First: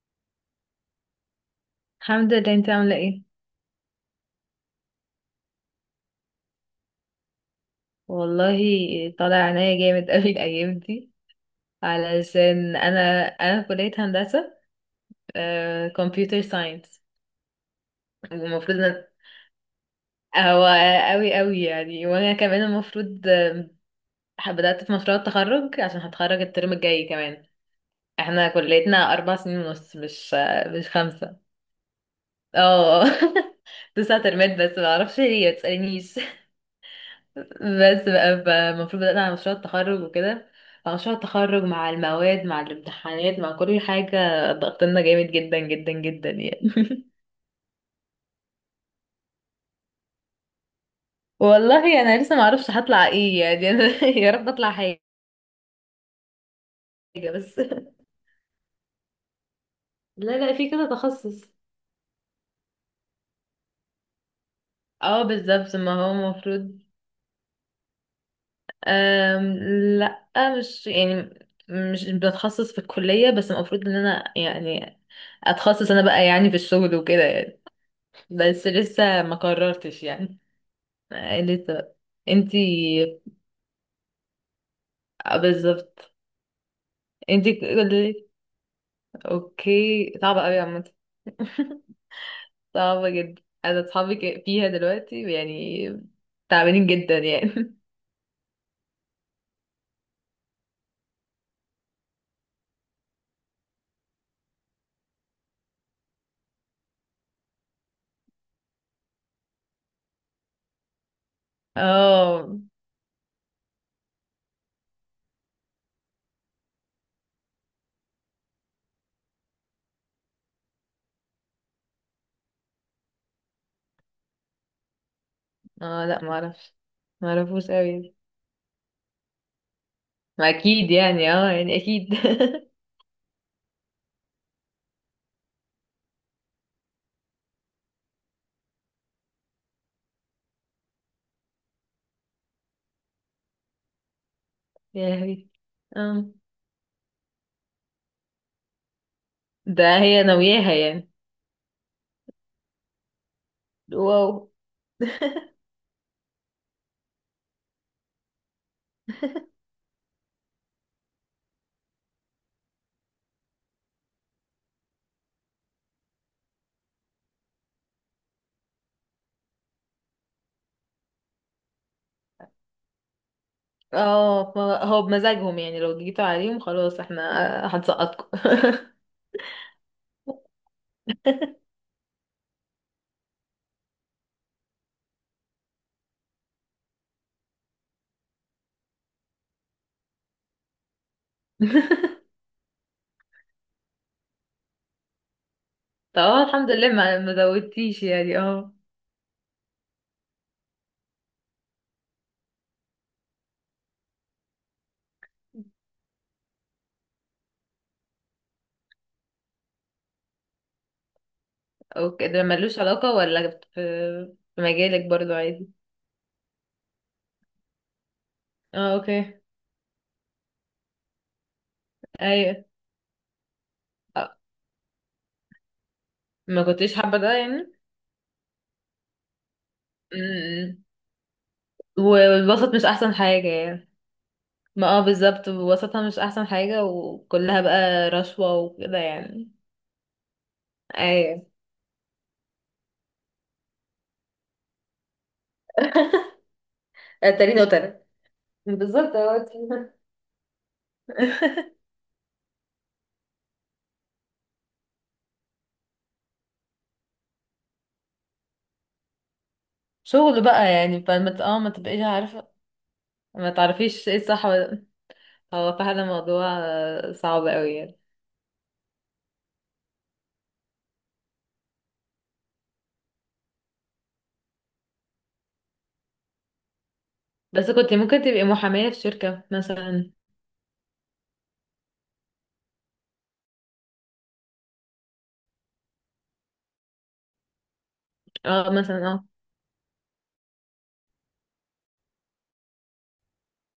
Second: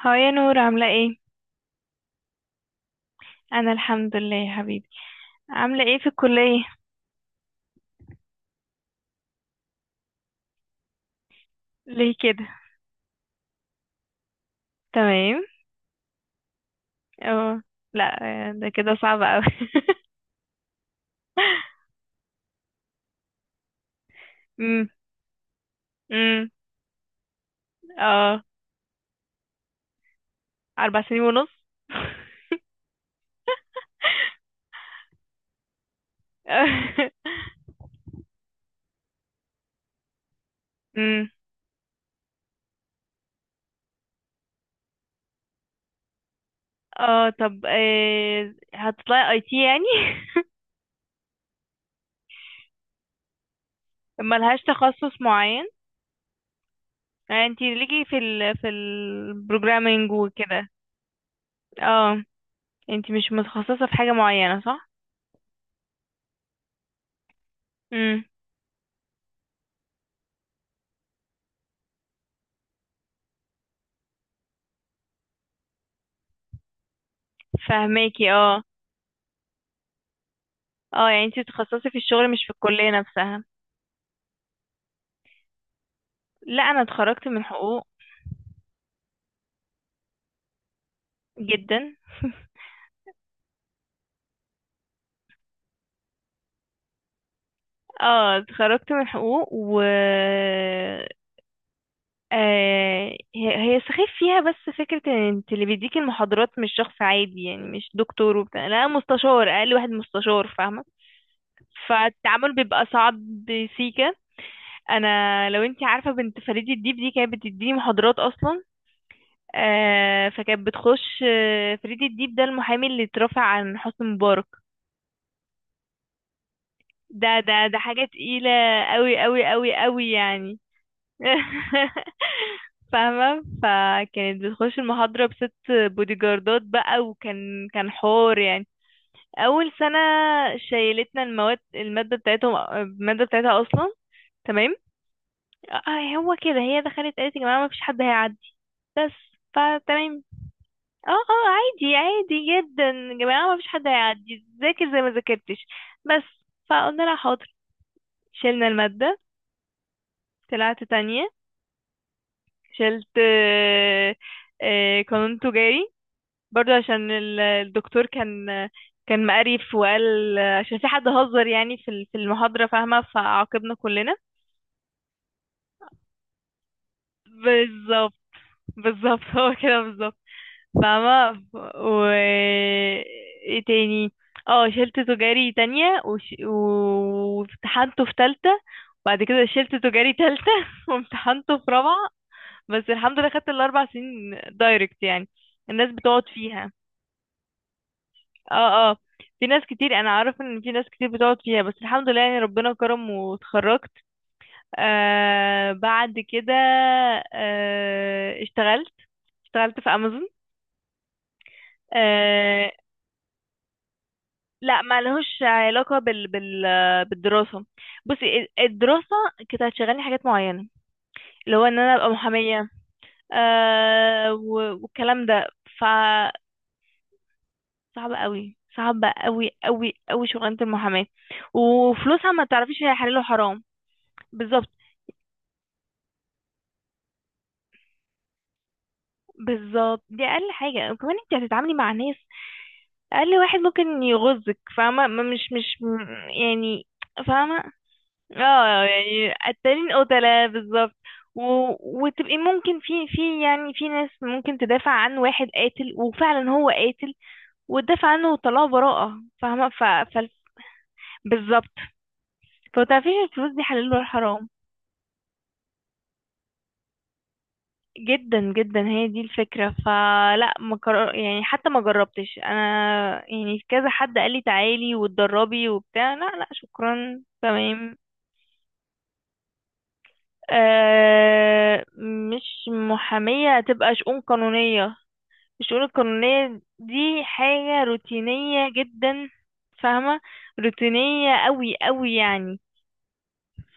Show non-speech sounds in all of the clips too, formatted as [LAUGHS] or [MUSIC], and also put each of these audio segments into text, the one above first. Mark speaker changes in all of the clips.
Speaker 1: هاي يا نور، عاملة ايه؟
Speaker 2: الحمد لله. انت عاملة ايه؟
Speaker 1: أنا الحمد لله يا حبيبي. عاملة ايه في الكلية؟
Speaker 2: والله، طالع عينيا جامد [LAUGHS] قوي الايام دي
Speaker 1: ليه كده؟
Speaker 2: علشان انا في كلية هندسة
Speaker 1: تمام.
Speaker 2: كمبيوتر ساينس.
Speaker 1: اه. لا. آه، ده
Speaker 2: المفروض
Speaker 1: كده
Speaker 2: ان
Speaker 1: صعب اوي. [LAUGHS]
Speaker 2: هو قوي قوي يعني، وانا كمان المفروض بدأت
Speaker 1: امم.
Speaker 2: في مشروع التخرج عشان هتخرج
Speaker 1: امم.
Speaker 2: الترم الجاي كمان.
Speaker 1: اه.
Speaker 2: احنا كليتنا 4 سنين ونص، مش
Speaker 1: أربع سنين
Speaker 2: خمسة.
Speaker 1: ونص؟ [LAUGHS]
Speaker 2: اه [LAUGHS] 9 ترمات، بس ما اعرفش ليه، ما تسألنيش. بس بقى المفروض بدأنا على مشروع التخرج وكده، مع مشروع
Speaker 1: امم.
Speaker 2: التخرج مع المواد مع الامتحانات مع كل حاجة. ضغطنا جامد جدا جدا جدا يعني. [LAUGHS]
Speaker 1: اه طب هتطلعي اي تي يعني؟ [LAUGHS]
Speaker 2: والله، أنا لسه معرفش هطلع ايه يعني. أنا [LAUGHS] يا رب
Speaker 1: ملهاش
Speaker 2: أطلع حاجة
Speaker 1: تخصص معين؟ يعني
Speaker 2: بس. [LAUGHS]
Speaker 1: انتي ليكي في ال في البروجرامينج
Speaker 2: لا لا،
Speaker 1: وكده.
Speaker 2: في كده تخصص.
Speaker 1: اه. انتي مش متخصصة في حاجة معينة صح؟
Speaker 2: اه بالظبط، ما هو المفروض.
Speaker 1: امم.
Speaker 2: أم لا، مش يعني مش بتخصص في الكلية، بس المفروض ان انا يعني اتخصص انا بقى يعني في الشغل وكده يعني.
Speaker 1: فهماكي، اه.
Speaker 2: بس لسه ما قررتش يعني.
Speaker 1: اه يعني انتي بتتخصصي
Speaker 2: لسه
Speaker 1: في الشغل مش في الكلية
Speaker 2: انتي.
Speaker 1: نفسها.
Speaker 2: بالظبط.
Speaker 1: لا انا اتخرجت من
Speaker 2: انتي
Speaker 1: حقوق.
Speaker 2: كل. اوكي، صعبة قوي عامة. [LAUGHS]
Speaker 1: جدا.
Speaker 2: صعبة جدا. انا اصحابي فيها دلوقتي يعني، تعبانين جدا يعني. [LAUGHS]
Speaker 1: اه اتخرجت من حقوق و... آه هي. هي سخيف فيها، بس فكرة ان انت اللي بيديكي المحاضرات مش شخص عادي، يعني مش دكتور وبتاع، لا مستشار، اقل واحد مستشار، فاهمة؟ فالتعامل
Speaker 2: اه
Speaker 1: بيبقى صعب. سيكا. انا لو انت عارفة بنت فريد الديب دي كانت بتديني محاضرات اصلا. آه فكانت بتخش، فريد الديب ده المحامي اللي اترفع عن حسني مبارك.
Speaker 2: اه، لا ما اعرفش. ما
Speaker 1: ده ده
Speaker 2: اعرفوش
Speaker 1: ده حاجة
Speaker 2: قوي.
Speaker 1: تقيلة. قوي قوي قوي قوي
Speaker 2: ما
Speaker 1: يعني.
Speaker 2: اكيد يعني. اه يعني اكيد.
Speaker 1: [LAUGHS] فاهمة؟ فكانت بتخش المحاضرة بست بودي جاردات بقى، وكان كان حوار يعني. أول سنة شيلتنا المواد، المادة بتاعتهم، المادة بتاعتها أصلا. تمام.
Speaker 2: [LAUGHS] يا لهوي.
Speaker 1: آه
Speaker 2: اه،
Speaker 1: هو كده، هي دخلت قالت يا جماعة مفيش حد هيعدي، بس.
Speaker 2: ده
Speaker 1: فتمام.
Speaker 2: هي ناوياها يعني.
Speaker 1: اه اه عادي، عادي جدا، يا جماعة مفيش حد
Speaker 2: واو.
Speaker 1: هيعدي ذاكر زي ما ذاكرتش، بس. فقلنا لها حاضر. شيلنا المادة. طلعت تانية. شلت قانون تجاري، برضو عشان الدكتور كان، كان مقرف وقال عشان في حد هزر يعني في في المحاضرة، فاهمة؟ فعاقبنا كلنا.
Speaker 2: اه هو بمزاجهم يعني، لو جيتوا عليهم خلاص احنا.
Speaker 1: بالظبط.
Speaker 2: هنسقطكم.
Speaker 1: بالظبط [LAUGHS] هو كده بالظبط.
Speaker 2: [LAUGHS]
Speaker 1: فاهمة. و... ايه تاني؟ اه شلت تجاري تانية وامتحنته في تالتة، وبعد كده شلت تجاري تالتة [LAUGHS] وامتحنته في رابعة. بس الحمد لله خدت الاربع سنين دايركت يعني، الناس
Speaker 2: طب
Speaker 1: بتقعد
Speaker 2: اه، الحمد
Speaker 1: فيها.
Speaker 2: لله ما زودتيش يعني. اه
Speaker 1: اه اه في ناس كتير، انا عارف ان في ناس كتير بتقعد فيها، بس الحمد لله يعني، ربنا كرم واتخرجت. آه بعد كده، آه اشتغلت. اشتغلت في امازون.
Speaker 2: اوكي. ده
Speaker 1: آه
Speaker 2: ملوش علاقة، ولا في في
Speaker 1: لا ما
Speaker 2: مجالك برضو؟
Speaker 1: لهوش
Speaker 2: عادي.
Speaker 1: علاقة بالدراسة. بصي،
Speaker 2: اه
Speaker 1: الدراسة
Speaker 2: اوكي.
Speaker 1: كانت هتشغلني حاجات معينة، اللي هو ان انا ابقى
Speaker 2: ايوه.
Speaker 1: محامية،
Speaker 2: اه،
Speaker 1: والكلام ده.
Speaker 2: ما كنتش حابة ده يعني.
Speaker 1: صعبة قوي، صعبة قوي قوي قوي شغلانة
Speaker 2: امم.
Speaker 1: المحاماة. وفلوسها ما
Speaker 2: والوسط
Speaker 1: تعرفيش
Speaker 2: مش
Speaker 1: هي
Speaker 2: احسن
Speaker 1: حلال
Speaker 2: حاجة
Speaker 1: وحرام.
Speaker 2: يعني.
Speaker 1: بالظبط.
Speaker 2: ما اه بالظبط، وسطها مش احسن حاجة، وكلها بقى رشوة وكده يعني.
Speaker 1: بالظبط، دي اقل حاجة، وكمان انت
Speaker 2: ايوه.
Speaker 1: هتتعاملي مع ناس اقل واحد ممكن يغزك، فاهمة؟ ما- مش مش م-
Speaker 2: [LAUGHS]
Speaker 1: يعني.
Speaker 2: تاني
Speaker 1: فاهمة؟
Speaker 2: وتالت.
Speaker 1: اه
Speaker 2: بالظبط
Speaker 1: يعني
Speaker 2: اه.
Speaker 1: قتالين، قتلة، بالظبط. و...
Speaker 2: [LAUGHS]
Speaker 1: وتبقي ممكن في يعني في ناس ممكن تدافع عن واحد قاتل، وفعلا هو قاتل، وتدافع عنه وطلعه براءة، فاهمة؟
Speaker 2: شغل بقى يعني، فما
Speaker 1: بالظبط.
Speaker 2: ما تبقيش عارفة.
Speaker 1: فمتعرفيش
Speaker 2: ما
Speaker 1: الفلوس دي حلال ولا
Speaker 2: تعرفيش ايه الصح،
Speaker 1: حرام.
Speaker 2: هو فعلا موضوع صعب قوي يعني.
Speaker 1: جدا جدا، هي دي الفكرة. فلا ما كر... يعني حتى ما جربتش انا، يعني كذا حد قال لي تعالي واتدربي وبتاع، لا لا شكرا،
Speaker 2: بس كنت
Speaker 1: تمام.
Speaker 2: ممكن تبقي محامية في شركة مثلا.
Speaker 1: آه مش محامية، هتبقى شؤون قانونية. الشؤون القانونية دي حاجة روتينية
Speaker 2: اه مثلا، اه
Speaker 1: جدا، فاهمة؟ روتينية قوي قوي يعني.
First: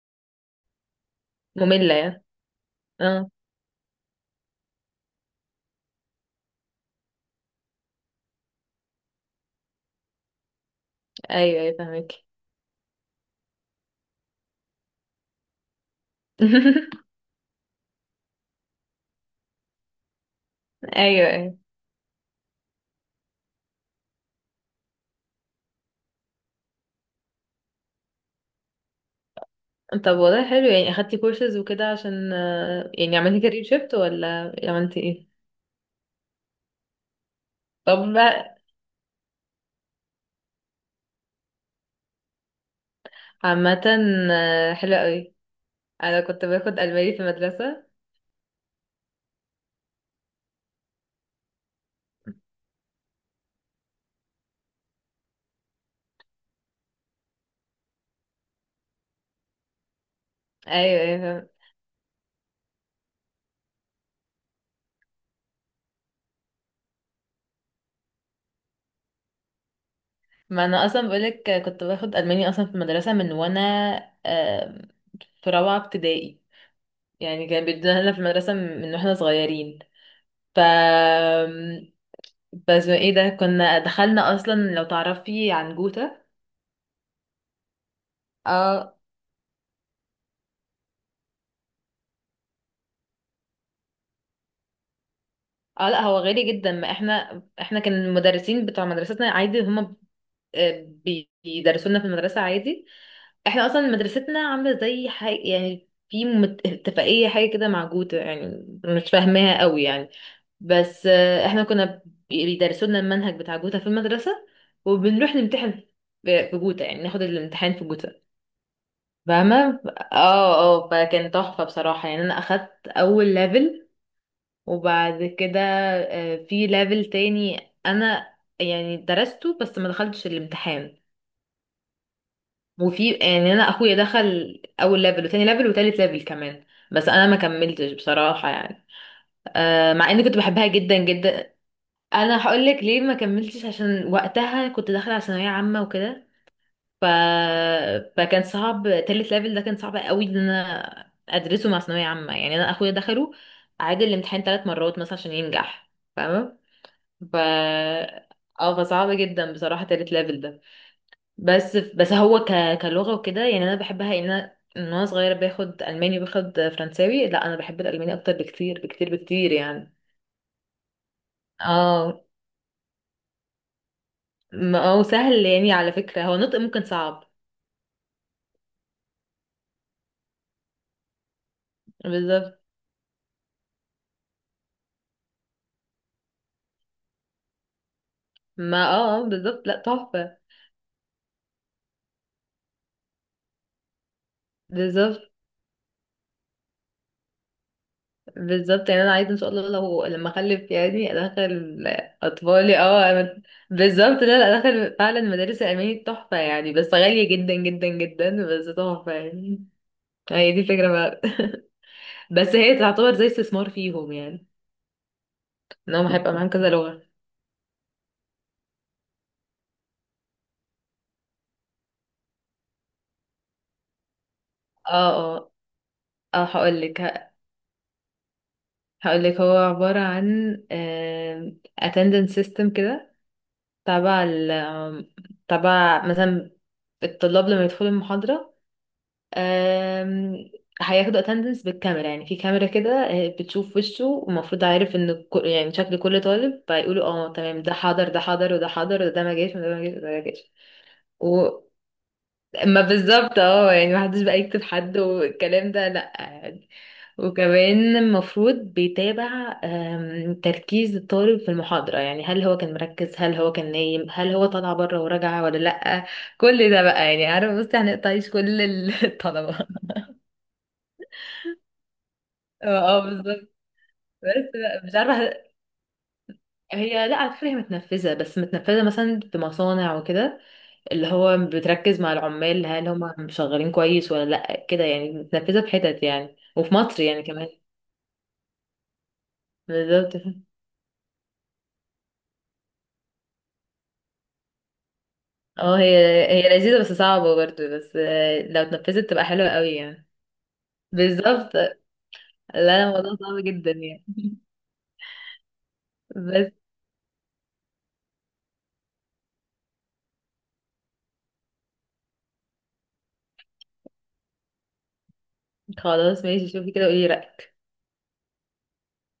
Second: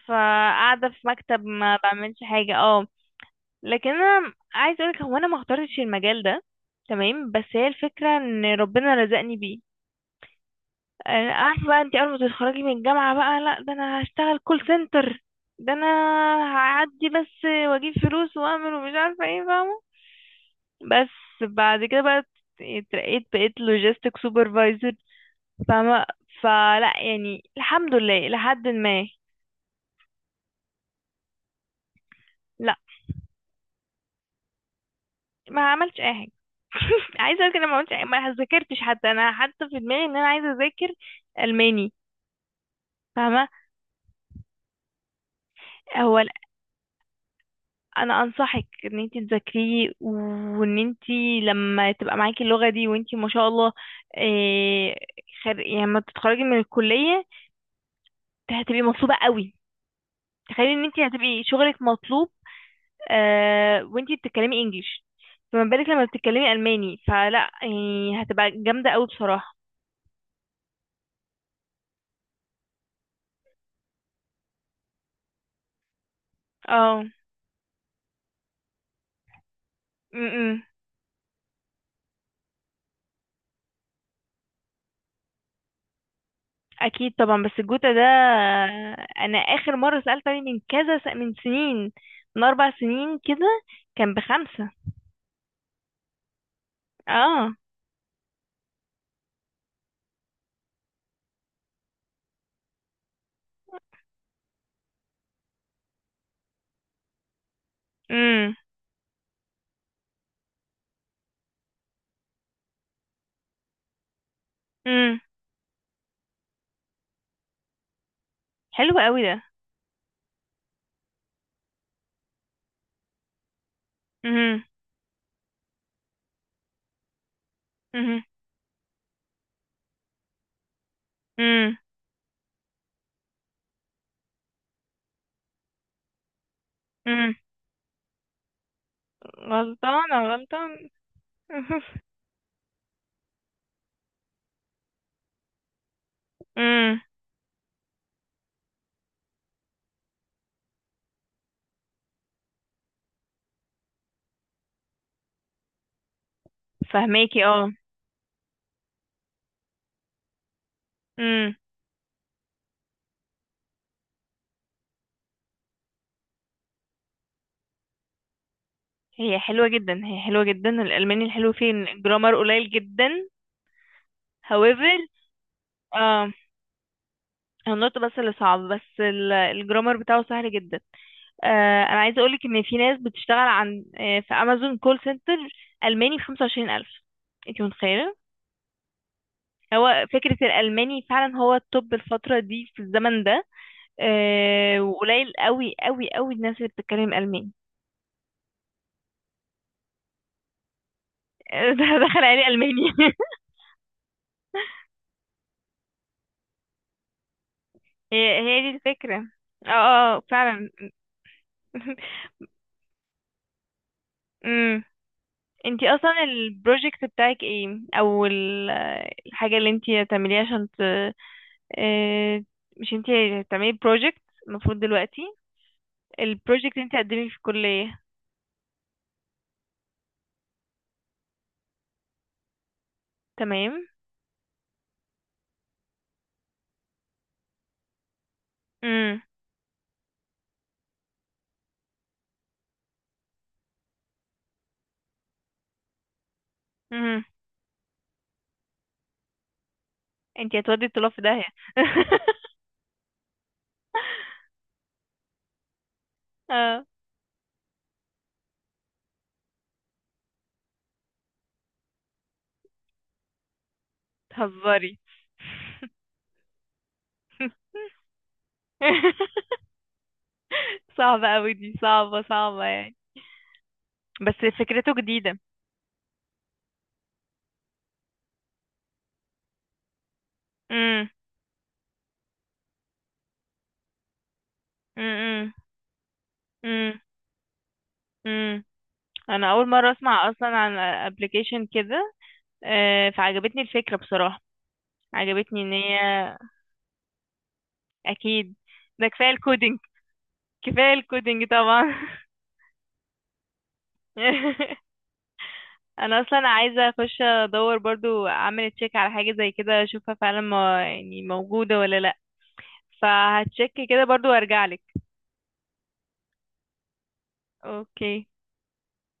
Speaker 1: فقاعدة في مكتب ما
Speaker 2: مملة
Speaker 1: بعملش
Speaker 2: يعني،
Speaker 1: حاجة. اه
Speaker 2: اه.
Speaker 1: لكن انا عايز اقولك، هو انا ما اخترتش المجال ده، تمام، بس هي الفكره ان ربنا رزقني بيه. انا
Speaker 2: ايوه
Speaker 1: عارفه
Speaker 2: ايوه،
Speaker 1: بقى انت اول
Speaker 2: فاهمك.
Speaker 1: ما تتخرجي من الجامعه بقى لا، ده انا هشتغل كول سنتر، ده انا
Speaker 2: [LAUGHS]
Speaker 1: هعدي بس واجيب فلوس واعمل ومش عارفه ايه، فاهمه؟
Speaker 2: ايوه
Speaker 1: بس.
Speaker 2: ايوه.
Speaker 1: بعد كده بقى اترقيت، بقيت لوجيستيك سوبرفايزر، فاهمه؟ فلا يعني الحمد لله لحد ما...
Speaker 2: طب والله، حلو يعني. اخدتي كورسز وكده عشان
Speaker 1: لا
Speaker 2: يعني عملتي كارير شيفت، ولا عملتي ايه؟
Speaker 1: ما عملتش اي حاجه. [LAUGHS] عايزه اقول كده، ما عملتش
Speaker 2: طب
Speaker 1: ما ذاكرتش حتى، انا حتى في دماغي ان انا عايزه اذاكر الماني، فاهمه؟
Speaker 2: عامة حلو قوي.
Speaker 1: هو
Speaker 2: انا كنت باخد الماني في المدرسة.
Speaker 1: انا انصحك ان انت تذاكريه وان انت، لما تبقى معاكي اللغه دي وانت ما شاء الله، إيه، يعني لما تتخرجي من الكليه هتبقي مطلوبه قوي. تخيلي ان انت
Speaker 2: ايوه ايوه،
Speaker 1: هتبقي
Speaker 2: فاهم.
Speaker 1: شغلك مطلوب، آه وانت بتتكلمي انجليش، فما بالك لما بتتكلمي الماني؟ فلا يعني هتبقى جامده قوي بصراحه.
Speaker 2: ما انا اصلا بقولك كنت باخد الماني اصلا في المدرسة من وانا آه، في رابعة ابتدائي.
Speaker 1: اه.
Speaker 2: يعني كان بيدونا لنا في المدرسة من واحنا صغيرين.
Speaker 1: م-
Speaker 2: ف
Speaker 1: م.
Speaker 2: بس ايه ده، كنا دخلنا اصلا، لو تعرفي عن جوتا.
Speaker 1: اكيد طبعا، بس الجوتا ده
Speaker 2: اه
Speaker 1: انا اخر مره سالت عليه من من سنين، من اربع سنين كده، كان بخمسه.
Speaker 2: اه، لا هو غالي جدا. ما احنا
Speaker 1: اه.
Speaker 2: احنا كان المدرسين بتوع مدرستنا عادي. هما آه، بيدرسوا لنا في المدرسة عادي. احنا اصلا مدرستنا عاملة زي حاجة يعني، في اتفاقية حاجة كده مع جوتا،
Speaker 1: امم.
Speaker 2: يعني مش فاهماها قوي يعني. بس احنا كنا بيدرسوا لنا المنهج بتاع جوتا في المدرسة،
Speaker 1: امم.
Speaker 2: وبنروح نمتحن في جوتا يعني، ناخد الامتحان في جوتا.
Speaker 1: حلو قوي ده.
Speaker 2: فاهمة. اه اه، فكان تحفة بصراحة يعني. انا اخدت اول ليفل،
Speaker 1: امم.
Speaker 2: وبعد كده في ليفل تاني
Speaker 1: امم.
Speaker 2: انا يعني درسته بس ما دخلتش الامتحان.
Speaker 1: امم.
Speaker 2: وفي يعني انا اخويا دخل اول ليفل وتاني ليفل وتالت ليفل كمان. بس انا
Speaker 1: امم.
Speaker 2: ما كملتش بصراحة يعني، مع
Speaker 1: غلطانه،
Speaker 2: اني كنت بحبها
Speaker 1: غلطانه.
Speaker 2: جدا جدا.
Speaker 1: [LAUGHS]
Speaker 2: انا هقولك ليه ما كملتش، عشان وقتها كنت داخلة على ثانوية عامة وكده.
Speaker 1: امم.
Speaker 2: ف... فكان صعب. تالت ليفل ده كان صعب قوي، ان انا ادرسه مع ثانويه عامه. يعني انا اخويا دخله، عاد الامتحان 3 مرات مثلا عشان ينجح. فاهمه. ف
Speaker 1: فهماكي اه.
Speaker 2: اه فصعب جدا بصراحه تالت ليفل ده.
Speaker 1: امم.
Speaker 2: بس هو كلغه وكده يعني، انا بحبها. ان انا من وانا صغيره باخد الماني، باخد فرنساوي، لا انا بحب الالماني اكتر بكتير بكتير
Speaker 1: هي
Speaker 2: بكتير
Speaker 1: حلوه
Speaker 2: يعني.
Speaker 1: جدا، هي حلوه جدا الالماني. الحلو فيه ان
Speaker 2: اه
Speaker 1: الجرامر قليل جدا.
Speaker 2: ما
Speaker 1: However،
Speaker 2: هو سهل يعني، على فكره
Speaker 1: آه.
Speaker 2: هو نطق ممكن صعب.
Speaker 1: النطق بس اللي صعب، بس الجرامر بتاعه سهل جدا. انا عايزه اقولك
Speaker 2: بالظبط.
Speaker 1: ان في ناس بتشتغل عن آه، في امازون كول سنتر الماني ب 25,000، انت متخيله؟
Speaker 2: ما بالظبط. لا،
Speaker 1: هو فكره
Speaker 2: تحفه.
Speaker 1: الالماني فعلا هو التوب الفتره دي في الزمن ده.
Speaker 2: بالظبط
Speaker 1: وقليل قوي قوي قوي الناس اللي بتتكلم الماني.
Speaker 2: بالظبط، يعني انا عايزه ان شاء الله لو لما اخلف يعني
Speaker 1: [LAUGHS]
Speaker 2: ادخل
Speaker 1: ده دخل عليه
Speaker 2: اطفالي،
Speaker 1: الماني. [LAUGHS]
Speaker 2: اه بالظبط. لا لا، ادخل فعلا مدارس الالماني تحفه يعني، بس غاليه جدا جدا
Speaker 1: هي
Speaker 2: جدا، بس
Speaker 1: هي دي
Speaker 2: تحفه
Speaker 1: الفكره.
Speaker 2: يعني.
Speaker 1: اه.
Speaker 2: هي دي
Speaker 1: فعلا.
Speaker 2: فكره بقى.
Speaker 1: [LAUGHS]
Speaker 2: بس هي تعتبر زي استثمار فيهم يعني،
Speaker 1: امم. انتي
Speaker 2: ان هم
Speaker 1: اصلا
Speaker 2: هيبقى معاهم كذا لغه.
Speaker 1: البروجكت بتاعك ايه، او الحاجه اللي انتي هتعمليها عشان، آه، مش انتي هتعملي بروجكت المفروض دلوقتي،
Speaker 2: اه اه اه،
Speaker 1: البروجكت
Speaker 2: هقول
Speaker 1: انتي
Speaker 2: لك
Speaker 1: هتقدمي في الكلية؟
Speaker 2: هقول لك هو عباره عن attendance system كده،
Speaker 1: تمام.
Speaker 2: تبع ال آم، تبع مثلا الطلاب لما يدخلوا المحاضره.
Speaker 1: امم.
Speaker 2: آم، هياخدوا اتندنس بالكاميرا، يعني في كاميرا كده بتشوف وشه، ومفروض عارف ان يعني شكل كل طالب، فيقولوا
Speaker 1: امم.
Speaker 2: اه تمام، ده حاضر ده حاضر وده حاضر، وده ما جاش وده ما جاش وده ما جاش.
Speaker 1: انتي هتودي الطلاب في داهية.
Speaker 2: و
Speaker 1: [LAUGHS]
Speaker 2: ما بالظبط اه، يعني محدش بقى يكتب حد والكلام ده لا يعني.
Speaker 1: اه
Speaker 2: وكمان المفروض بيتابع تركيز الطالب في المحاضرة، يعني هل هو كان مركز، هل هو كان نايم، هل هو طالع
Speaker 1: تهزري.
Speaker 2: بره وراجع ولا لأ. كل ده بقى يعني، عارف بصي هنقطع عيش كل [LAUGHS] الطلبة.
Speaker 1: [LAUGHS] صعبة اوي دي، صعبة، صعبة
Speaker 2: اه
Speaker 1: يعني.
Speaker 2: بالظبط.
Speaker 1: بس
Speaker 2: بس لا،
Speaker 1: فكرته
Speaker 2: مش عارفه.
Speaker 1: جديدة.
Speaker 2: هي لا على فكره، هي متنفذه، بس متنفذه مثلا في مصانع وكده، اللي
Speaker 1: امم.
Speaker 2: هو بتركز مع العمال هل هم شغالين كويس ولا لا كده يعني.
Speaker 1: امم.
Speaker 2: متنفذه في حتت يعني، وفي
Speaker 1: امم.
Speaker 2: مصر يعني كمان.
Speaker 1: امم. انا اول مرة
Speaker 2: بالظبط
Speaker 1: اسمع اصلا عن ابلكيشن كده. فعجبتني الفكرة بصراحة، عجبتني ان
Speaker 2: اه. هي
Speaker 1: هي...
Speaker 2: هي لذيذه، بس صعبه برضه، بس
Speaker 1: اكيد،
Speaker 2: لو
Speaker 1: ده
Speaker 2: اتنفذت تبقى
Speaker 1: كفايه
Speaker 2: حلوه قوي
Speaker 1: الكودينج،
Speaker 2: يعني.
Speaker 1: كفاية الكودينج
Speaker 2: بالظبط.
Speaker 1: طبعا.
Speaker 2: لا الموضوع صعب جدا يعني.
Speaker 1: [LAUGHS]
Speaker 2: [LAUGHS]
Speaker 1: انا اصلا
Speaker 2: بس.
Speaker 1: عايزة اخش ادور برضو، اعمل تشيك على حاجة زي كده، اشوفها فعلا ما يعني موجودة ولا لا. فهتشيك كده برضو وارجع لك.
Speaker 2: خلاص ماشي، شوفي كده قولي رأيك.
Speaker 1: اوكي.